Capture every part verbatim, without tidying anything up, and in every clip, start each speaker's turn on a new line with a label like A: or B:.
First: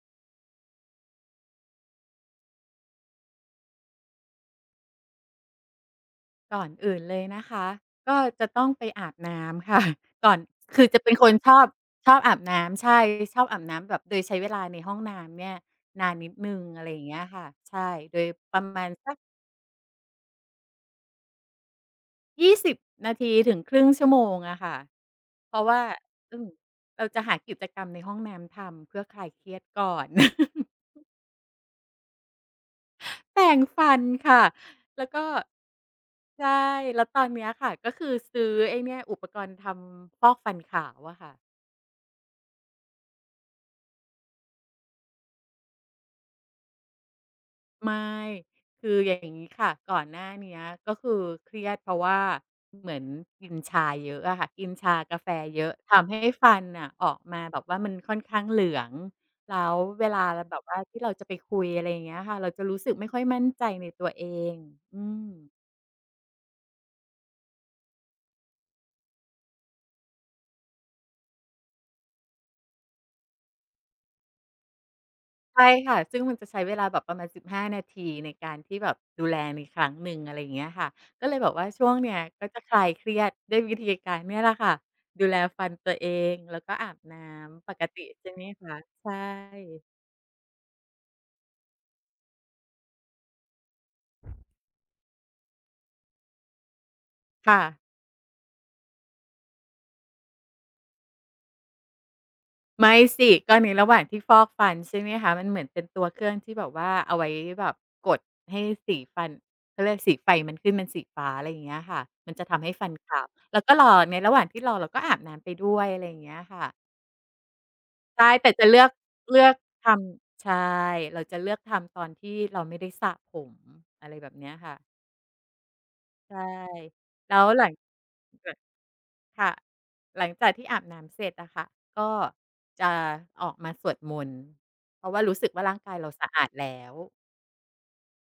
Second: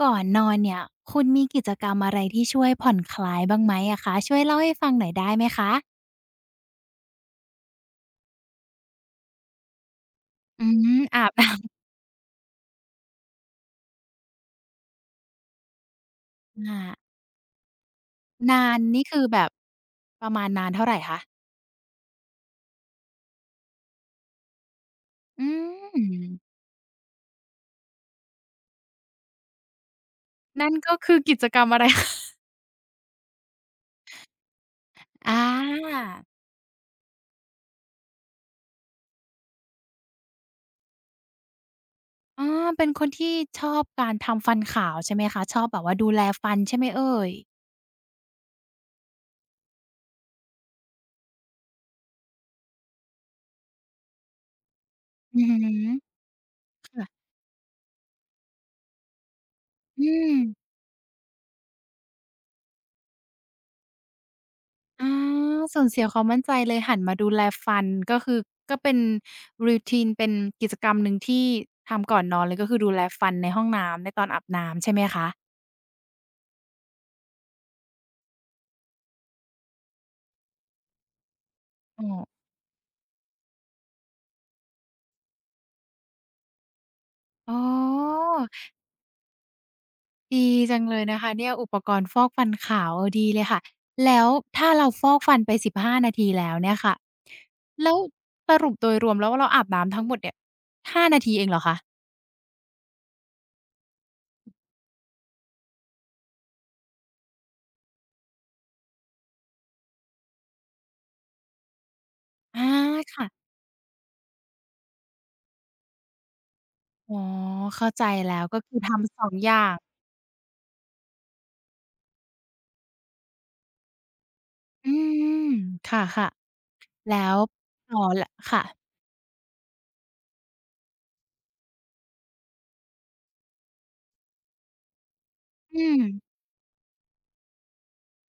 A: ก่อนนอนเนี่ยคุณมีกิจกรรมอะไรที่ช่วยผ่อนคลายบ้างไหมอะคะช่วยเล่าให้ฟังหน่อยได้ไหมคะ
B: ก่อนอื่นเลยนะคะก็จะต้องไปอาบน้ำค่ะ ก่อน
A: อื
B: คือ
A: ม
B: จะเป็น
A: อา
B: ค
A: บ
B: นชอบ
A: น้ำ
B: ชอบอาบน้ำใช่ชอบอาบน้ำแบบโดยใช้เวลาในห้องน้ำเนี่ยนานนิดนึง
A: อา
B: อะไรอย่างเงี้ยค่ะใช่โดยป
A: นา
B: ระ
A: น
B: มาณ
A: นี่
B: สัก
A: คือแบบประมาณนานเท่าไรคะ
B: ยี่สิบนาทีถึงครึ่งชั่วโมงอะค่ะ
A: อื
B: เพราะว่า
A: ม
B: อืมเราจะหากิจกรรมในห้องน้ำทำเพื่อคลายเครียดก่อน
A: นั่น ก็คือกิจกรรมอะไรคะ
B: แปรงฟันค่ะแล้วก็
A: อา
B: ใช่แล้วตอนเนี้ยค่ะก็คือซื้อไอ้เนี้ยอุปกรณ์ทำฟอกฟันขาวอะค่ะ
A: อ๋อเป็นคนที่ชอบการทำฟันขาวใช่ไหมคะชอบแบบว่าดูแลฟันใช่ไหมเอ่ย
B: ไม่คืออย่างนี้ค่ะก่อนหน้าเนี้ยก็คือเครียดเพราะว่าเหมือนกินชาเยอะอะค่ะกินชากาแฟ
A: อือฮึ
B: เยอะทำให้ฟันน่ะอ
A: ค่ะ
B: อกมาแบบว่ามันค่อนข้างเหลืองแล้ว
A: อื
B: เวลา
A: ม
B: แบบว่าที่เราจะไปคุยอะไรอย่างเงี้ยค่ะเราจะรู้สึกไม่ค่อยมั่นใจในตัวเองอื
A: อ
B: ม
A: าสูญเสียความมั่นใจเลยหันมาดูแลฟันก็คือก็เป็น routine เป็นกิจกรรมหนึ่งที่ทำก่อนนอนเลยก็คือดูแลฟันในห้องน้ำในตอนอาบน้ำใช่ไหมคะ
B: ใช่ค่ะซึ่งมันจะใช้เวลาแบบประมาณสิบห้านาทีในการที่แบบดูแลในครั้งหนึ่งอะไรอย่างเงี้ยค่ะก็เลยแบบว่าช่วง
A: อ้อ
B: เนี้ยก็จะคลายเครียดด้วยวิธีการเนี่ยแหละค่ะ ดูแลฟันตัวเองแล้วก็อาบน้
A: อ๋อ
B: ำปกติใช่ไหมคะใช่
A: ดีจังเลยนะคะเนี่ยอุปกรณ์ฟอกฟันขาวเออดีเลยค่ะแล้วถ้าเราฟอกฟันไปสิบห้านาทีแล้วเนี่ยค่ะ
B: ค่ะ
A: แล้วสรุปโดยรวมแล้วเราอาบน้ำทั้งหมดเนี่ยห้านาทีเองเหรอคะ
B: ไม่สิก็ในระหว่างที่ฟอกฟันใช่ไหมคะมันเหมือนเป็นตัวเครื่องที่แบบว่าเอาไว้แบบกดให้สีฟันเขาเรียกสีไฟมันขึ้นเป็นสีฟ้าอะไรอย่างเงี้ยค่ะมันจะ
A: อา
B: ทำให้ฟันขาว
A: ค่ะ
B: แล้วก็รอในระหว่างที่รอเราก็อาบน้ำไปด้วยอะไรอย่างเงี้ยค่ะ
A: อ๋อเข้าใจ
B: ใช่
A: แล้ว
B: แต่
A: ก็
B: จะ
A: คือ
B: เลือก
A: ทำสององ
B: เลื
A: อ
B: อก
A: ย่าง
B: ทำใช่เราจะเลือกทำตอนที่เราไม่ได้สระผมอะไรแบบเนี้ยค่ะ
A: อืมค่ะ
B: ใช่
A: ๆ แล้
B: แล้
A: ว
B: วหลัง
A: อ๋อล
B: เกิด
A: ค่ะ
B: ค่ะหลังจากที่อาบน้ำเสร็จอะค่ะก็จะออกมาสวดมนต์เพราะว่ารู้สึกว่าร่าง
A: อื
B: กาย
A: ม
B: เราสะอาดแล้ว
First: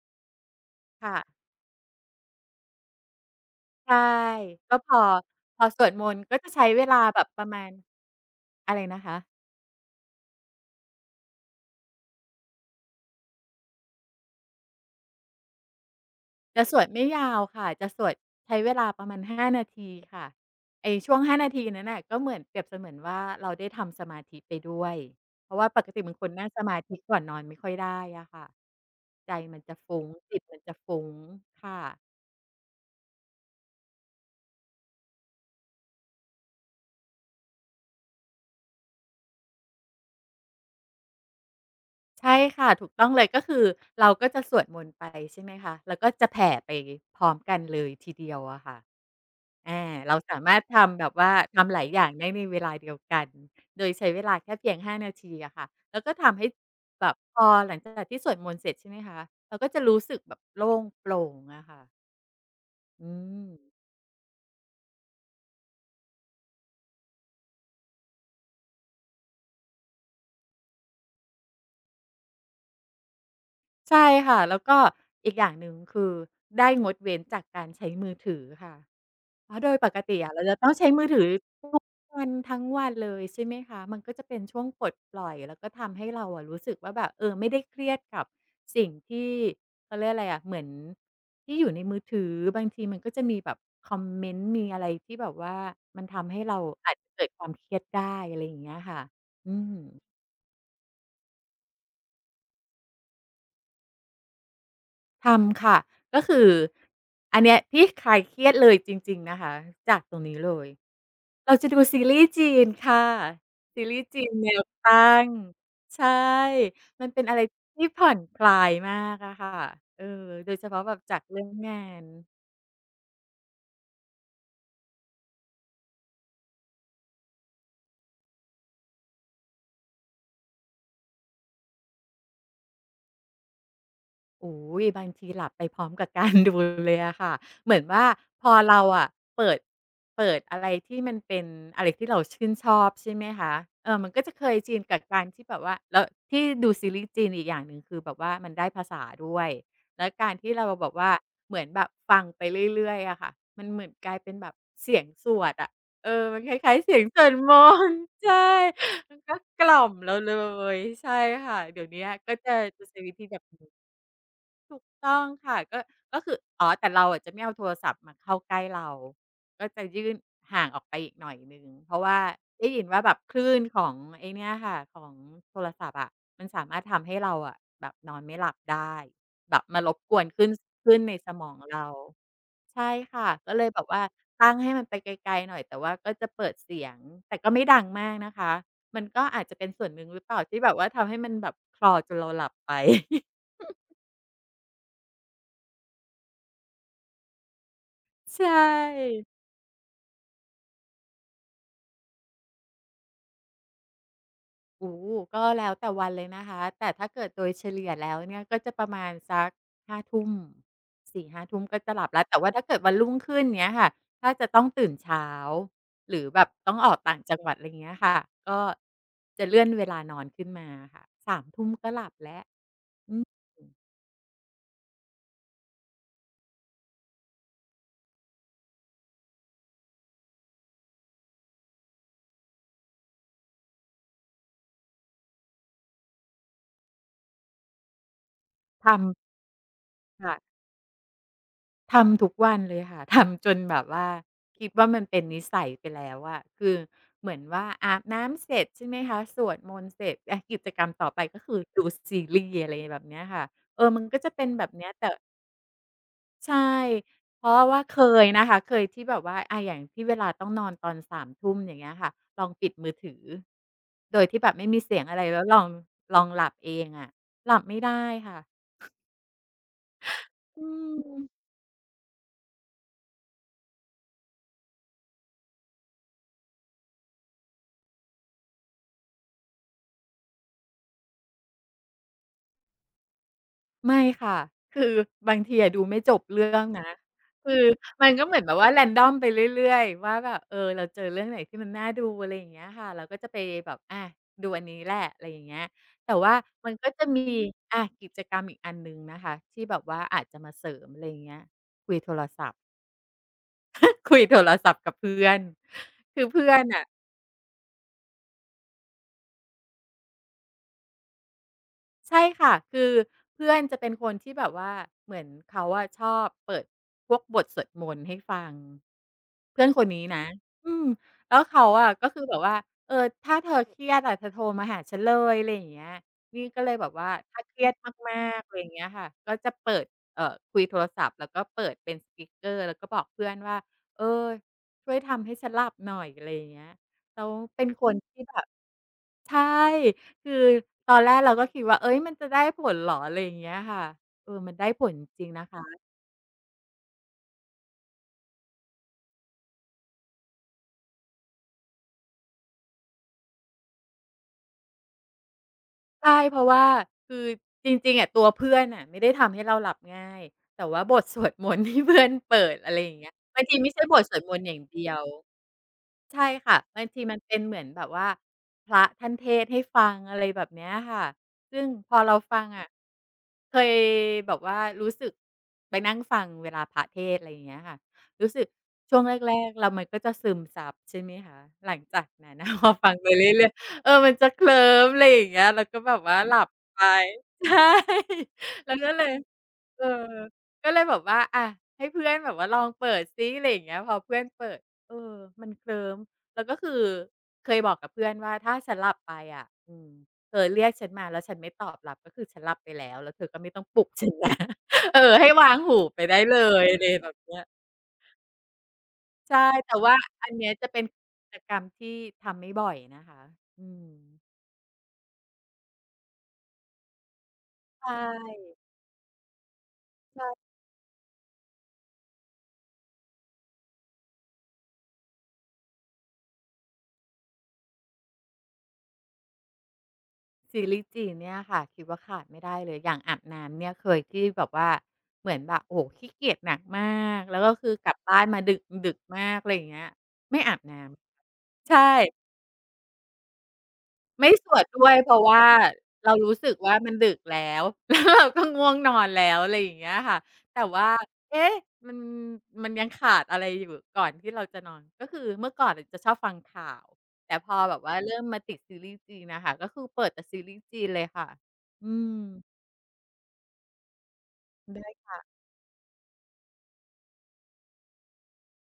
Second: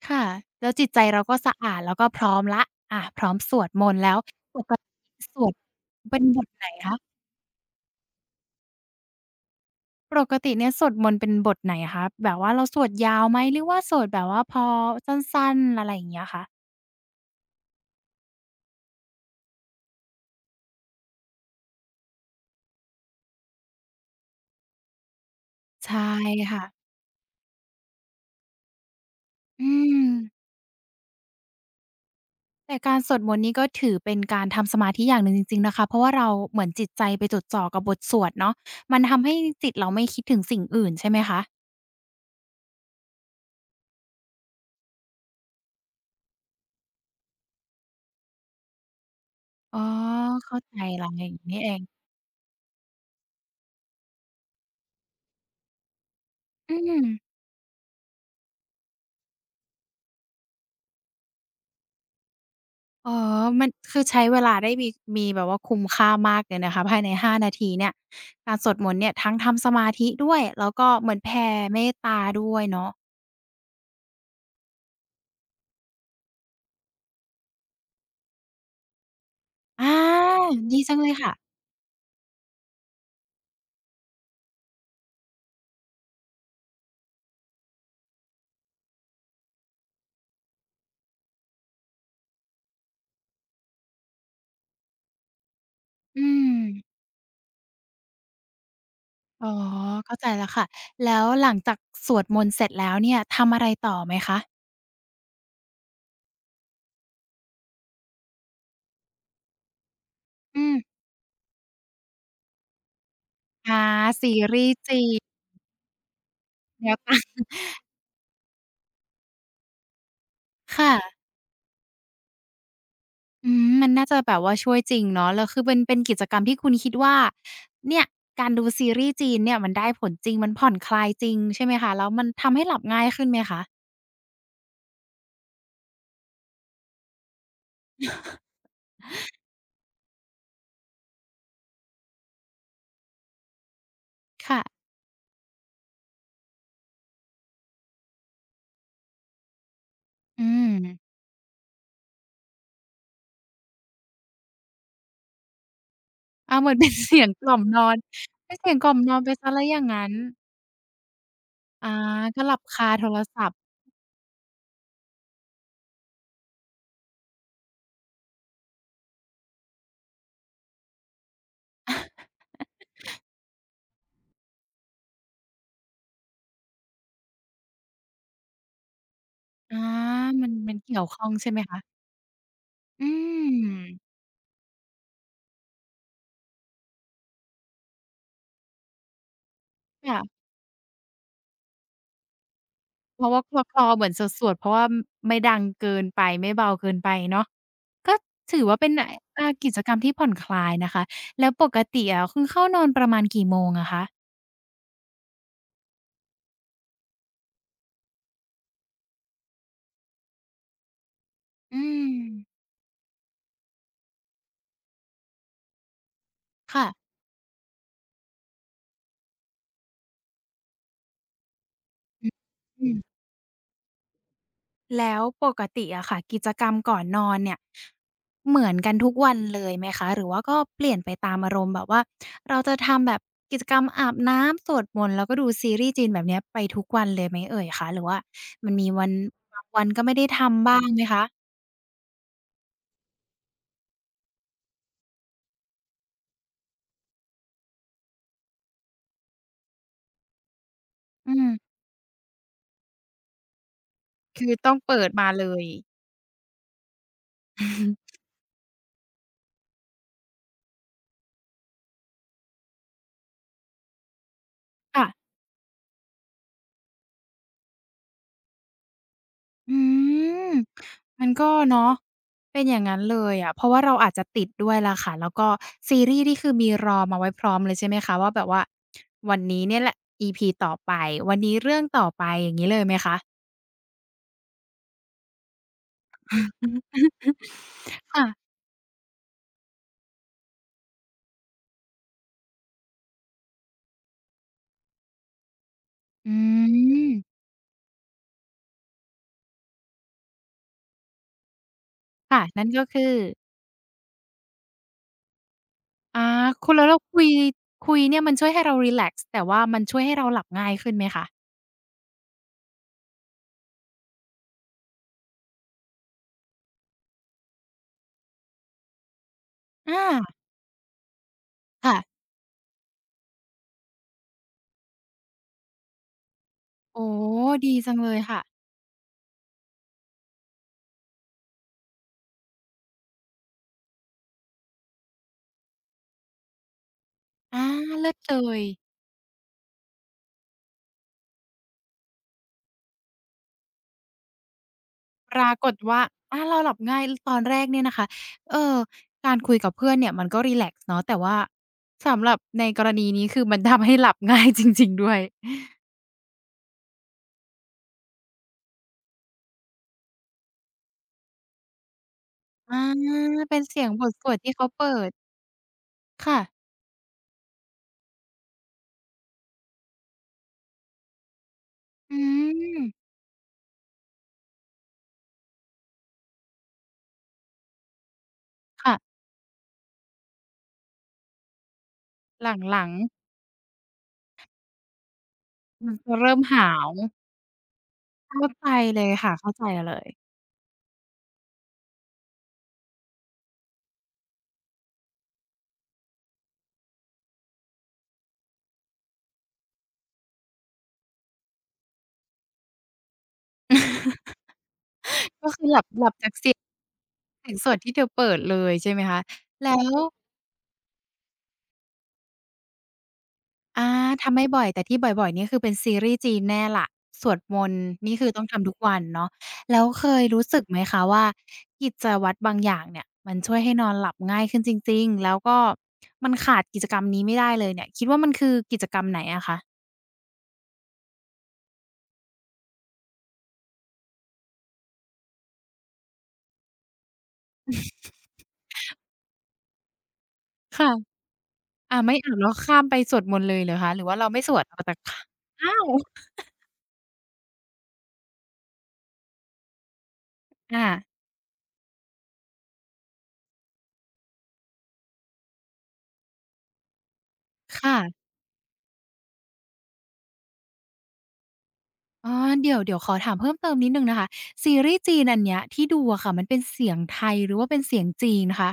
A: ค่ะแล้วจิตใจ
B: ค่ะ
A: เราก็สะอาดแล้วก็พร้อมแล้วอาพร้อมสวดมน
B: ใช่
A: ต์แล้วปก
B: ก็
A: ติ
B: พอ
A: สวด
B: พอสวดมน
A: เป็น
B: ต์ก็
A: บท
B: จะ
A: ไหน
B: ใช้เว
A: คะ
B: ลาแบบประมาณอะไรนะคะ
A: ปกติเนี่ยสวดมนต์เป็นบทไหนคะแบบว่าเราสวดยาวไหมหรือว่าสวดแบบว่าพอสั้นๆอะไรอย่างเงี้ยคะ
B: จะสวดไม่ยาวค่ะจะสวดใช้เวลาประมาณห้านาทีค่ะไอ้ช่วงห้านาทีนั้นน่ะก็เหมือนเปรียบเสมือนว่าเราได้ทำสมาธิไปด้วยเพราะว่าปก
A: ใช่
B: ติเป็นคนนั่งสมา
A: ค่ะ
B: ธิก่อนนอนไม่ค่อยได้อะค่ะใจมัน
A: อื
B: จะฟุ้
A: ม
B: งจิตมันจะฟุ้งค่ะ
A: แต่การสวดมนต์นี่ก็ถือเป็นการทำสมาธิอย่างหนึ่งจริงๆนะคะเพราะว่าเราเหมือนจิตใจไปจดจ่อกับบทสวดเนาะมันทำให้จิตเราไม่คิดถึงสิ่งอื่นใช่ไหมคะ
B: ใช่ค่ะถูกต้องเลยก็คือเราก็จะสวดมนต์ไปใช่ไหมคะแล้วก็จะแผ่ไปพร้อมกันเลยทีเดียวอะค่ะ อา
A: อ๋อ
B: เราสามา
A: เข้า
B: รถ
A: ใจ
B: ทำแบ
A: แล้ว
B: บ
A: อย่า
B: ว่า
A: งนี้นี่เอ
B: ทำห
A: ง
B: ลายอย่างได้ในเวลาเดียวกันโดยใช้เวลาแค่เพียง ห้า นาทีอะค่ะแล้วก็ทำให้
A: อื
B: แบ
A: ม
B: บพอหลังจากที่สวดมนต์เสร็จใช่ไหมคะเราก็จะรู้สึกแบบโล่งโปร่งอะค่ะอื
A: อ๋อ
B: ม
A: มันคือใช้เวลาได้มีมีแบบว่าคุ้มค่ามากเลยนะคะภายในห้านาทีเนี่ยการสวดมนต์เนี่ยทั้งทำสมาธิด้วยแล้วก็เหมือนแผ่เมตตาด้วยเนาะ
B: ใช่ค่ะแล้วก็อีกอย่างหนึ่งคือได้งดเว้นจากการใช้มือถือค่ะ
A: อาอดีจังเลยค่ะ
B: วันทั้งวันเลยใช่ไหมคะ มันก็จะเป็นช่วงปลดปล่อยแล้วก็ทำให้เราอะรู้สึกว่าแบบเออไม่ได้เครียดกับสิ่งที่เขาเรียกอะไรอะเหมือนที่อยู่ในมือถือบางทีมันก็จะมีแบบคอมเมนต์มีอะไรที่แบบว่ามัน
A: อื
B: ทำให้
A: ม
B: เราอาจจะเกิดความเครียดได้อะไรอย่างเงี้ยค่ะ
A: อ๋
B: อื
A: อ
B: ม
A: เข้าใจแล้วค่ะแล้วหลังจากสวดมนต์เสร็จแล้วเนี่ยทำอะไรต่อไหมคะ
B: ทำค่ะก็คืออันเนี้ยที่คลายเครียดเลยจริงๆนะคะจากตรงนี้เล
A: อื
B: ย
A: ม
B: เราจะดูซีรีส์จีนค่ะ
A: อา
B: ซีรีส์จีน
A: ซี
B: แนว
A: รีส์
B: ตั้
A: จี
B: ง
A: น
B: ใช่
A: แนว
B: มัน
A: ตัา
B: เป็นอะไร
A: ง
B: ที่ผ่อนคลายมากอะค่ะเออโดยเฉพาะแบบจาก
A: ค่ะ
B: เรื่องงาน
A: อืมมันน่าจะแบบว่าช่วยจริงเนาะแล้วคือเป็นเป็นกิจกรรมที่คุณคิดว่าเนี่ยการดูซีรีส์จีนเนี่ยมันได้ผลจริงมันผ่อนคลายจริงใช่ไหมคะแล้วมันทำให้หลับง่ายขึ้นไหมคะ
B: โอ้ยบางทีหลับไปพร้อมกับการ ดูเลยอะค่ะ เหมือนว่าพอเราอะเปิดเปิดอะไรที่มันเป็นอะไรที่เราชื่นชอบใช่ไหมคะเออมันก็จะเคย
A: ค่ะ
B: จีนกับการที่แบบว่าแล้วที่ดูซีรีส์จีนอีกอย่างหนึ่งคือแบบว่ามันได้ภาษาด้วยแล้วการ
A: อื
B: ที่เรา
A: ม
B: แบบว่าเหมือนแบบฟังไปเรื่อยๆอะค่ะมันเหมือนกลายเป็นแบบเสียงสวดอะเออมันค
A: อาเหมือ
B: ล้า
A: น
B: ยๆ
A: เป็น
B: เสียงส
A: เสีย
B: ว
A: ง
B: ด
A: ก
B: ม
A: ล่อมนอ
B: น
A: น
B: ต์ ใช่
A: เป็นเสียงกล่อมนอ
B: มั
A: น
B: น
A: ไป
B: ก็
A: เสีย
B: ก
A: แล้วอ
B: ล่
A: ย่า
B: อ
A: ง
B: ม
A: งั้น
B: เราเลยใช่ค่ะเดี๋ย
A: อา
B: วนี้ก็
A: ก็ห
B: จะ
A: ลับ
B: จะ
A: คา
B: ใช้
A: โท
B: วิ
A: ร
B: ธีแบบ
A: ศัพท์
B: นี้ ถูกต้องค่ะก็ก็คืออ๋อแต่เราอะจะไม่เอาโทรศัพท์มาเข้าใกล้เราก็จะยื่นห่างออกไปอีกหน่อยหนึ่งเพราะว่าได้ยินว่าแบบคลื่นของไอ้เนี่ยค่ะของโทรศัพท์อะมันสามารถทำให้เราอะแบบนอนไม่หลับได้แบบ
A: อา
B: มารบกวนคลื่
A: มัน
B: น
A: มัน
B: คลื่
A: เกี่ย
B: น
A: ว
B: ใน
A: ข้อ
B: ส
A: ง
B: ม
A: ใช่
B: อง
A: ไหมคะ
B: เราใช่
A: อื
B: ค่ะก็เลยแบบว่า
A: ม
B: ตั้งให้มันไปไกลๆหน่อยแต่ว่าก็จะเปิดเสียงแต่ก็ไม่ดังมากนะคะมันก็อาจจะเป็นส่วนหนึ่งหรือเปล่า
A: ค่ะ
B: ที่แบบว่าทำให้มันแบบคลอจนเราหลับไป
A: เพราะว่าค ลอๆเหมือนสวดๆเพราะว่าไม่ดังเกินไปไม่เบาเกินไปเนาะก็
B: ใช
A: ถือว่าเป็นอ
B: ่
A: อากิจกรรมที่ผ่อนคลายนะคะแล้วปกติอะคุณเข้านอนประมาณกี่โมงอะคะ
B: โอ้โฮก็แล้วแต่วันเลยนะคะแต่ถ้าเกิดโดยเฉลี่ยแล้วเนี่ยก็จะประมาณสักห้าทุ่มสี่ถึงห้าทุ่มก็
A: อื
B: จะหลั
A: ม
B: บแล้วแต่ว่าถ้าเกิดวันรุ่งขึ้นเงี้ยค่ะถ้าจะต้องตื่นเช้าหรือแบบต้อง
A: ค่ะ
B: ออกต่างจังหวัดไรเงี้ยค่ะก็จะเลื่อนเวลานอนขึ้นมาค่ะสามทุ่มก็หลับ
A: อ
B: แล้ว
A: ื
B: อื
A: ม
B: ม
A: แล้วปกติอะค่ะกิจกรรมก่อนนอนเนี่ยเหมือนกันทุกวันเลยไหมคะหรือว่าก็เปลี่ยนไปตามอารมณ์แบบว่าเราจะทำแบบกิจกรรมอาบน้ำสวดมนต์แล้วก็ดูซีรีส์จีนแบบเนี้ยไปทุกวันเลยไหมเอ่ยคะหรือว่ามันมี
B: ทำ
A: วันบางวันก็ไม่ได้
B: ค่ะ
A: ทำบ้างไหมคะ
B: ทำทุกวันเลยค่ะ ทำจนแบบว่าคิดว่ามันเป็นนิสัยไปแล้วอะคือเหมือนว่าอาบน้ำเสร็จใช่ไหมคะสวดมนต์เสร็จอะกิจกรรมต่อไป
A: อื
B: ก็คือ
A: ม
B: ดูซีรีส์อะไรแบบเนี้ยค่ะเออมันก็จะเป็
A: คื
B: น
A: อ
B: แบ
A: ต้
B: บ
A: อง
B: เนี้ย
A: เปิ
B: แต่
A: ดมาเลย
B: ใช่เพราะว่าเค ยนะคะเคยที่แบบว่าอาอย่างที่เวลาต้องนอนตอนสามทุ่มอย่างเงี้ยค่ะลองปิดมือถือโดยที่แบบไม่มีเสียง
A: ค่ะ
B: อะไรแล้วลองลองหลับเองอะหลับไม่ได้ค่ะ
A: อืม
B: อืม
A: มันก็เนาะเป็นอย่างงั้นเลยอะเพราะว่าเราอาจจะติดด้วยล่ะค่ะแล้วก็ซีรีส์นี่คือมีรอมาไว้พร้อมเลยใช่ไหมคะว่าแบบว่าวันนี้เนี่ยแหละ อี พี ต่อไปวันนี้เรื่องต่อไปอย่างงี้เลยไหมคะ
B: ไม่ค่ะคือบางทีอะดูไม่จบเรื่องนะ คือมันก็เหมือน
A: ค่ะ
B: แบบว่าแรนดอมไปเรื่อยๆว่าแบบเออเราเจอเรื่องไหนที่มันน่าดูอะไรอย่างเงี้ยค่ะเราก็จะไปแบบอาดูอันนี้แหละอะไรอย่างเงี้ยแต่
A: อื
B: ว่ามันก็จะ
A: ม
B: มีอากิจกรรมอีกอันหนึ่งนะคะที่แบบว่าอาจจะมาเสริมอะไรอย่างเงี้ยคุยโทร
A: ค่ะ
B: ศัพท์
A: นั่นก็คือ
B: คุยโทรศัพท์กับเพื่อนคื
A: อา
B: อเพื่อน
A: คุณแล้
B: น่ะ
A: วเราคุยคุยเนี่ยมันช่วยให้เรารีแลกซ์แต่ว่ามันช่วยให้เราหลับง่ายขึ้นไหมคะ
B: ใช่ค่ะคือเพื่อนจะเป็นคนที่แบบว่าเหมือนเขาอะชอบเปิดพวกบทสวดมนต์ให้ฟังเพื่อนคนนี้
A: อา
B: นะอืมแล้วเขาอะก็คือ
A: ค่ะ
B: แบบว่าเออถ้าเธอเครียดอะเธอโทรมาหาฉันเลยอะไรอย่างเงี้ยนี่ก็เลยแบบว่า
A: โอ้โฮ
B: ถ้าเครีย
A: ดี
B: ด
A: จังเล
B: มา
A: ย
B: ก
A: ค่ะ
B: ๆอะไรอย่างเงี้ยค่ะก็จะเปิดเอ่อคุยโทรศัพท์แล้วก็เปิดเป็นส s กเกอร์แล้วก็บอกเพื่อนว่าเออช่วยทำให้ฉันหลับหน่อยอะไรอย่างเงี้ยแล้ว
A: อา
B: เป็นคน
A: เลิศ
B: ที่
A: เล
B: แบบ
A: ย
B: ใช่คือตอนแรกเราก็คิดว่าเอ้ยมันจะได้ผลเหรออะไรอย่างเงี้ยค่ะเออมันได้ผลจริง
A: ป
B: ๆนะ
A: รา
B: คะ
A: กฏว่าอาเราหลับง่ายตอนแรกเนี่ยนะคะเออการคุยกับเพื่อนเนี่ยมันก็รีแลกซ์เนาะแต่ว่าสำหรับในกรณีนี้คือมันทำให้หลับง่ายจริงๆด้วย
B: ใช่เพราะว่าคือจริงๆอะตัวเพื่อนน่ะไม่ได้ทำให้เราหลับง่ายแต่ว่าบทสวดมนต์ที่เพื่อนเปิดอะไร
A: อา
B: อย่างเงี้ยบางที
A: เป็น
B: ไม่
A: เสี
B: ใช่
A: ยง
B: บ
A: บ
B: ท
A: ท
B: สวด
A: ส
B: ม
A: วด
B: นต์อ
A: ที่
B: ย่าง
A: เขา
B: เดีย
A: เปิ
B: ว
A: ด
B: ใช่
A: ค่ะ
B: ค่ะบางทีมันเป็นเหมือนแบบว่าพระท่านเทศน์ให้ฟังอะไรแบบเนี้ยค่ะซึ่งพอ
A: อื
B: เราฟังอะ
A: ม
B: เคยแบบว่ารู้สึกไปนั่งฟังเวลาพระเทศน์อะไรอย่างเงี้ยค่ะรู้สึกช่วงแ
A: ค่ะ
B: รกๆเรามันก็จะซึมซับใช่ไหมคะหลังจากนั้น น่ะพอ
A: หลั
B: ฟั
A: ง
B: งไปเรื่อยๆเออมันจะเคลิ้มอะไรอย่างเงี้ยแล้วก็
A: ๆมั
B: แบ
A: น
B: บ
A: จะ
B: ว่าห
A: เริ่
B: ลั
A: ม
B: บ
A: หา
B: ไป
A: ว
B: ใช่
A: เข้าใจ
B: แล้วก็
A: เล
B: เล
A: ย
B: ย
A: ค่ะเข้าใจ
B: เออ
A: เลย
B: ก็เลยแบบว่าอะให้เพื่อนแบบว่าลองเปิดซิอะไรอย่างเงี้ยพอเพื่อนเปิด เออมันเคลิ้มแล้วก็คือเคยบอกกับเพื่อนว่าถ้าฉันหลับไปอะอืมเธอเรียกฉันมาแล้วฉันไม่ตอบรับก็คือฉันหลับไปแล้วแล้วเธอก็ไม่ต้องปลุกฉันนะ เออให้
A: ก็
B: วาง
A: คือห
B: หู
A: ลับ
B: ไป
A: หลับ
B: ได้
A: จาก
B: เล
A: เสียง
B: ยอะไรแบบเนี้ย
A: เสียงสวดที่เธอเปิดเลยใช่ไหมคะ
B: ใช่แต่
A: แล้
B: ว่า
A: ว
B: อันเนี้ยจะเป็นกิจกรรมที่ทำไม่บ่อยนะคะอืม
A: อาทำไม่บ่อยแต่ที่บ่อยๆนี่คือเป็นซีรีส์จีนแน่ล่ะสวดมนต์
B: ใช
A: นี่คือต้อง
B: ่
A: ทำทุกวันเนาะแล้วเคยรู้
B: ใช่
A: สึกไหมคะว่ากิจวัตรบางอย่างเนี่ยมันช่วยให้นอนหลับง่ายขึ้นจริงๆแล้วก็มันขาดกิจกรรมนี้ไม่ได้เลยเนี่ยคิดว่ามันคือกิจกรรมไหนอะคะ
B: ซีรีส์จีนเนี่ยค่ะคิดว่าขาดไม่ได้เลยอย่างอาบน้ำเนี่ยเคยที่แบบว่าเหมือนแบบโอ้โฮขี้เกียจหนักมากแล้วก็คือกลับบ้านมาดึกดึกมากอะไรอย่างเงี้ยไม่อาบน้
A: ค่ะ
B: ำ ใช่
A: อาไม่อาบแล้วข้ามไปสวดมนต์เลยเหรอคะหรือว่าเรา
B: ไม่
A: ไม่
B: ส
A: สว
B: ว
A: ด
B: ด
A: เอา
B: ด้ว
A: แต่
B: ย
A: ข
B: เพราะว่า
A: อ้าว
B: เรารู้สึกว่ามันดึกแล้ว แล้วเราก็ง่วงนอนแล้วอะไรอย่างเงี้ยค่ะแต่
A: อา
B: ว่าเอ๊ะมันมันยังขาดอะไรอยู่ก่อนที่เราจะนอนก็คือเมื่อก่อนน่ะจะชอบฟังข่าวแต่พอแบบว่าเริ่ม
A: ค่ะ
B: มาติดซีรีส์จีนน่ะค่ะก็คือเปิดแต่ซีรีส์จีนเลยค่ะอืม
A: อ๋อเดี๋ยวเดี๋ยวขอถามเพิ่มเติมนิดหนึ่งนะคะซี
B: ได
A: รีส์
B: ้
A: จีนอันเนี้ยที่ดูอะค่ะมันเป็นเสียงไทยหรือว่าเป็นเสียงจีนคะ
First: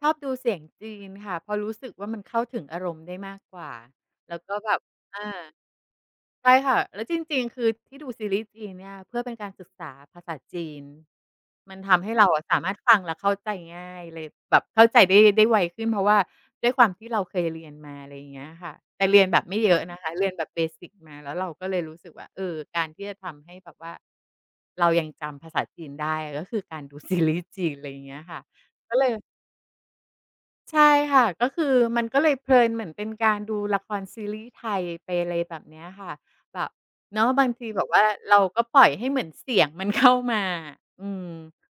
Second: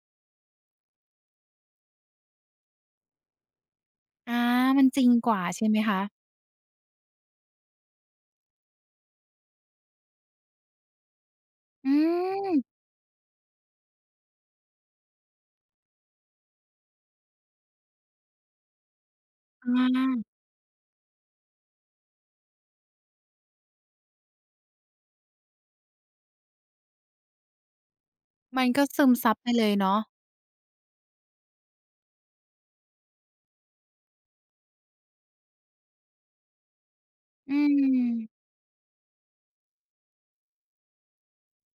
B: ชอบดูเสียงจีนค่ะเพราะรู้สึกว่ามันเข้าถึงอารมณ์ได้มากกว่าแล้
A: อา
B: วก็แบบ
A: มันจริง
B: อา
A: กว่าใช่ไหมคะ
B: ใช่ค่ะแล้วจริงๆคือที่ดูซีรีส์จีนเนี่ยเพื่อเป็นการศึกษาภาษาจีนมัน
A: อื
B: ทำให้เราอะสามารถ
A: ม
B: ฟังและเข้าใจง่ายเลยแบบเข้าใจได้ได้ไวขึ้นเพราะว่าด้วยความที่เราเคยเรียนมาอะไรอย่างเงี้ยค่ะแต่เรียนแบบไม่
A: อ
B: เยอะนะคะเรียน
A: า
B: แบบเบสิกมาแล้วเราก็เลยรู้สึกว่าเออการที่จะทำให้แบบว่าเรายังจำภาษาจีนได้ก็คือการดูซีรีส์จีนอะไรอย่างเงี้ยค่ะ
A: มันก็
B: ก็เล
A: ซึ
B: ย
A: มซับไปเลยเนาะ
B: ใช่ค่ะก็คือมันก็เลยเพลินเหมือนเป็นการดูละครซีรีส์ไทยไปอะไรแบบเนี้ยค่ะแบบเนาะบาง
A: อื
B: ทีแบบว่า
A: ม
B: เราก็ปล่อยให้เหมือนเสียงมันเข้ามาอืม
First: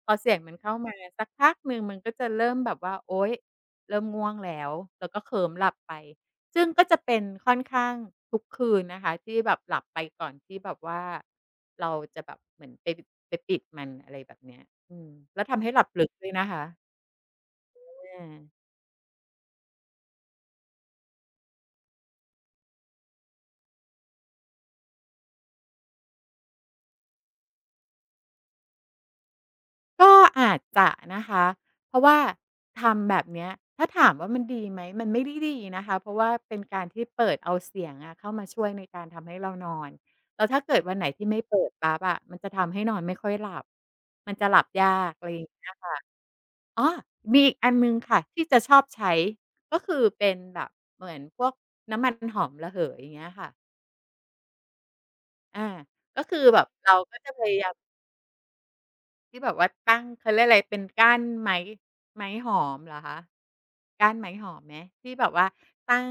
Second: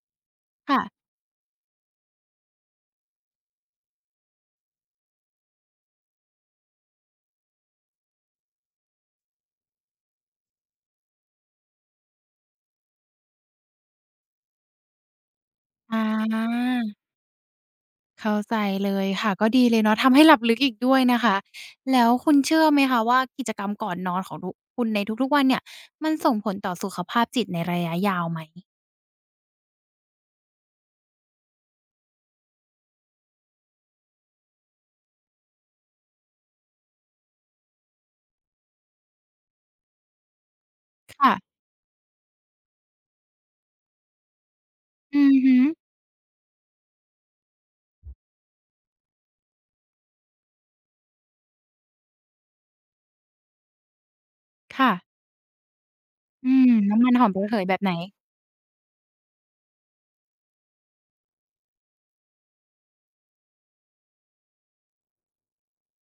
B: พอเสียงมันเข้ามา
A: ค่ะ
B: สักพักหนึ่งมันก็จะเริ่มแบบว่าโอ๊ยเริ่มง่วงแล้วแล้วก็เคลิ้มหลับไปซึ่งก็จะเป็นค่อนข้างทุกคืนนะคะที่แบบหลับไปก่อนที่แบบว่าเราจะแบบเหมือนไปไปปิดมันอะไรแบบเนี้ยอืมแล้วทำให้หลับ
A: อ
B: ลึกด้วยนะ
A: า
B: คะอา
A: เข้าใจเลยค่ะก็ดีเลยเนาะทำให้หลับลึกอีกด้วยนะคะแล้วคุณเชื่อไหมคะว่ากิจกรรมก่อนนอนของทุกคุณในทุกๆวันเนี่ยมันส่งผลต่อสุขภาพจิตในระยะยาวไหม
B: ก็อาจจะนะคะเพราะว่าทำแบบเนี้ยถ้าถามว่ามันดีไหมมันไม่ได้ดีนะคะเพราะว่าเป็นการที่เปิดเอาเสียงอะเข้ามาช่วยในการทำให้เรานอนแล้วถ้าเกิดวันไหนที่ไม่
A: ค่ะ
B: เปิดปั๊บอะมันจะทำให้นอนไม่ค่อยหลับมันจะหลับยาก
A: อื
B: อะไร
A: อ
B: อย่าง
A: ฮึ
B: เงี้ยค่ะอ้อมีอีกอันหนึ่งค่ะที่จะชอบใช้ก็คือเป็นแบบเหมือนพวกน้ำมันหอมระเหยอย่างเงี้ยค่ะ
A: ค่ะ
B: อาก็คือ
A: อื
B: แบบ
A: ม
B: เรา
A: น้ำมัน
B: ก็
A: หอ
B: จะ
A: ม
B: พ
A: ระเห
B: ยา
A: ย
B: ยา
A: แบ
B: ม
A: บไหน
B: ที่แบบว่าตั้งเขาเรียกอะไรเป็นก้านไม้ไม้หอมเหรอคะก้านไม้หอมไหมที่แบบว่าตั้ง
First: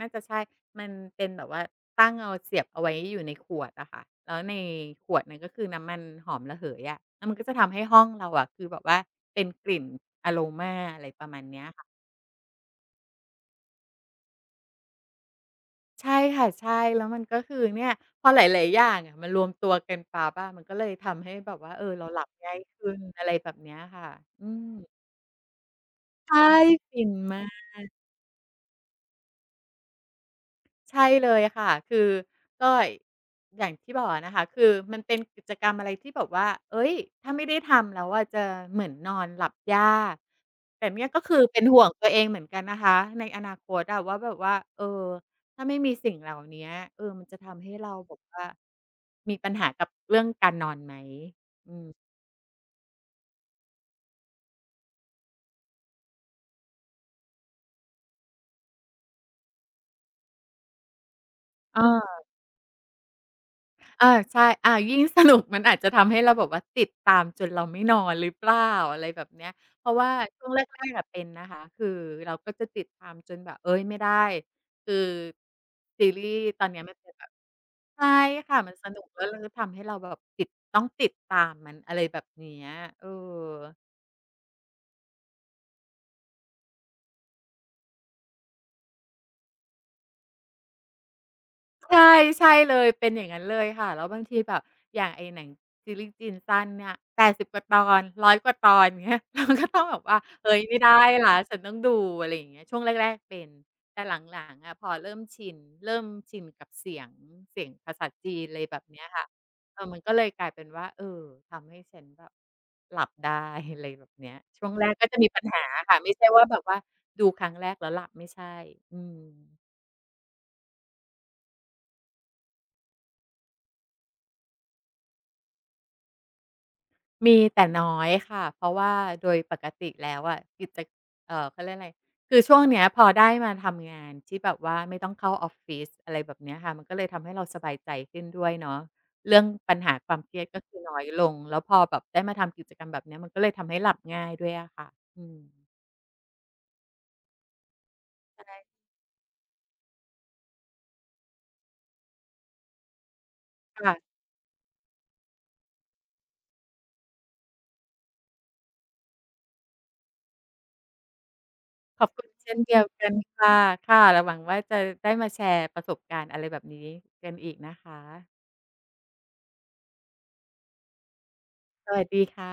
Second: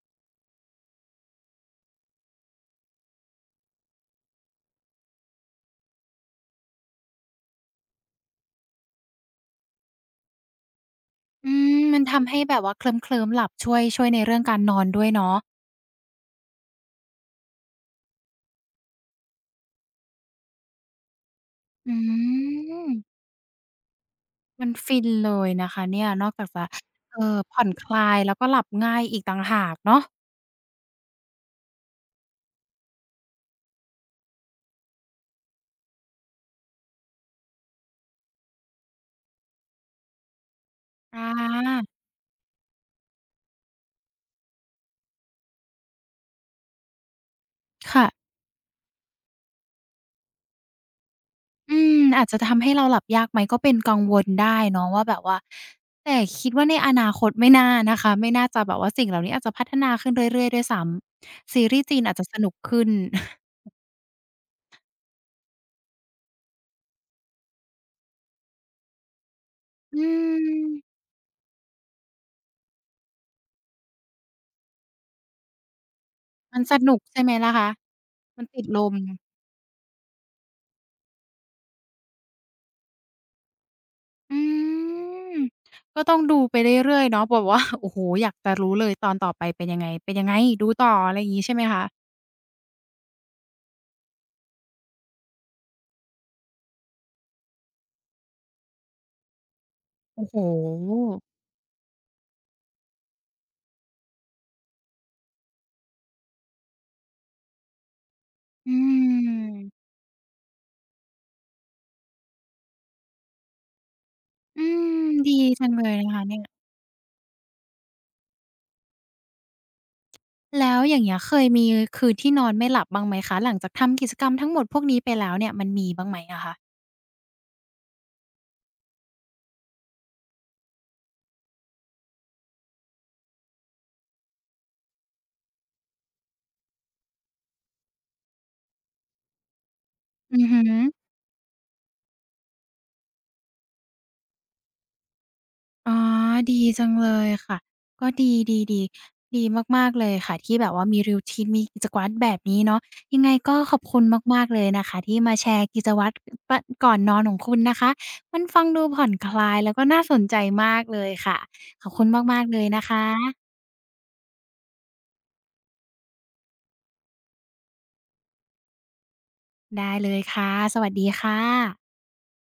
B: น่าจะใช่มันเป็นแบบว่าตั้งเอาเสียบเอาไว้อยู่ในขวดอะค่ะแล้วในขวดนั้นก็คือน้ำมันหอมระเหยอะแล้วมันก็จะทำให้ห้องเราอะคือแบบว่าเป็นกลิ่นอโรมาอะไรประมาณ
A: อื
B: เนี้ย
A: ม
B: ค่ะ
A: มันทำให้แบบว่าเคลิ้มๆหลับช่วยช่วยในเรื่องการนอนด้วยเนาะ
B: ใช่ค่ะใช่แล้วมันก็คือเนี่ยพอหลายๆอย่างอะมนรวมตัวกันปั๊บอะมันก็เลยทำให้แบบว่าเออ
A: อื
B: เราหลับง่ายขึ้น
A: ม
B: อะไรแบบเนี้ยค่ะอื
A: มั
B: ม
A: นฟินเลยนะคะเนี่ยนอก
B: ใช่
A: จากจะ
B: ฟิน
A: เอ่อ
B: มา
A: ผ่
B: ก
A: อนคลายแล้วก็หลับง่ายอีกต่างหากเนาะ
B: ใช่เลยค่ะคือก็อย่างที่บอกอะนะคะคือมันเป็นกิจกรรมอะไรที่แบบว่าเอ้ยถ้าไม่ได้ทำแล้วอะจะเหมือนนอนหลับยากแต่เนี่ยก็
A: อา
B: คือเป็นห่วงตัวเองเหมือนกันนะคะในอนาคตอะว่าแบบว่าเออถ้าไม่มีสิ่งเหล่าเนี้ยเออมันจะทำให้เรา
A: ค่ะ
B: แบบว่ามีปัญหากับเรื่องการนอนไหมอื
A: อื
B: ม
A: มอาจจะทำให้เราหลับยากไหมก็เป็นกังวลได้เนาะว่าแบบว่าแต่คิดว่าในอนาคตไม่น่านะคะไม่น่าจะแบบว่าสิ่งเหล่านี้อาจจะพัฒนาขึ้นเรื่อยๆด้วยซ้ำซีรีส์จีน
B: เอ
A: อาจ
B: อ
A: จะสนุกขึ้น
B: เอาใช่อายิ่งสนุกมันอาจจะทำให้เราแบบว่าติดตามจนเราไม่นอนหรือเปล่าอะไรแบบเนี้ยเพราะ
A: อื
B: ว่าช่วงแร
A: ม
B: กๆอะเป็นนะคะคือเราก็จะติดตามจนแบบเฮ้ยไม่ได้คือซีรีส์
A: มัน
B: ตอน
A: ส
B: เนี้ย
A: นุ
B: มัน
A: ก
B: เป็น
A: ใช่
B: แบ
A: ไหม
B: บ
A: ล่ะคะ
B: ใช่
A: มัน
B: ค่ะ
A: ติด
B: มั
A: ล
B: นส
A: ม
B: นุกแล้วเราก็ทำให้เราแบบติดต้องติดตามมันอะไรแบบเนี้ยเออ
A: อืมก็ต้องดูไปเรื่อยๆเนาะแบบว่า โอ้โฮอยากจะรู้เลยตอนต่อไปเป็นยังไงเป็นยังไงดูต่ออะไรอย่างงี้ใช่ไหมคะ
B: ใช่ใช่เลยเป็นอย่างงั้นเลยค่ะแล้วบางทีแบบอย่างไอ้หนังซีรีส์จีนสั้นเนี่ยแปดสิบกว่าตอนร้อยกว่าตอนอย่างเงี้ย เราก็ต้องแบบว่า
A: โอ้โฮ
B: เฮ้ยไม่ได้แล้วฉันต้องดูอะไรอย่างเงี้ยช่วงแรกๆเป็นแต่หลังๆอะพอเริ่มชินเริ่มชินกับเสียงเสียงภาษาจีนอะไร
A: อื
B: แบบเนี้ยค่ะ
A: ม
B: เออมันก็เลยกลายเป็นว่าเออทำให้ฉันแบบหลับได้อะไรแบบเนี้ย
A: อื
B: ช่วงแรก
A: ม
B: ก็จะมี
A: ดี
B: ปัญหา
A: จังเลย
B: ค่ะ
A: นะ
B: ไม่
A: คะ
B: ใช่
A: เนี่ย
B: ว่าแบบว่าดูครั้งแรกแล้วหลับไม่ใช่อืม
A: แล้วอย่างเงี้ยเคยมีคืนที่นอนไม่หลับบ้างไหมคะหลังจากทำกิจกรรมทั้งหมดพวกนี้ไปแล้วเนี่ยมันมีบ้างไหมอะคะ
B: มีแต่น้อยค่ะเพราะว่าโดยปกติแล้วอะกิจเอ่อเขาเรียกอะไรคือช่วงเนี้ยพอได้มาทำงานที่แบบว่าไม่ต้องเข้าออฟฟิศอะไรแบบเนี้ยค่ะมันก็เลยทำให้เราสบายใจขึ้นด้วยเนาะเรื่องปัญหาความเครี
A: อื
B: ย
A: อ
B: ด
A: ฮึ
B: ก็คือน้อยลงแล้วพอแบบได้มาทำกิจกรรมแบบเนี้ยมันก็เลยทำให้หลับง่ายด้วยอะค่ะอืม
A: อ๋อดีจังเลยค่ะ ก็ดีดี
B: ใช่
A: ดีดีมากๆเลยค่ะที่แบบว่ามี รูทีน มีกิจวัตรแบบนี้เนาะยังไงก็ขอบคุณ
B: ค่ะ
A: มากๆเลยนะคะที่มาแชร์กิจวัตรปก่อนนอนของคุณนะคะมันฟังดูผ่อนคลายแล้วก็น่าสนใจมากเลยค่ะ ขอบ
B: ข
A: คุ
B: อ
A: ณ
B: บคุณ
A: มากๆ
B: เช่
A: เล
B: น
A: ย
B: เดีย
A: นะ
B: ว
A: ค
B: กันค่ะ
A: ะ
B: ค่ะเราหวังว่าจะได้มาแชร์ประสบการณ์อะไรแบบนี้กันอีกนะคะ
A: ได้เลยค่ะ สวัสดีค่ะ
B: สวัสดีค่ะ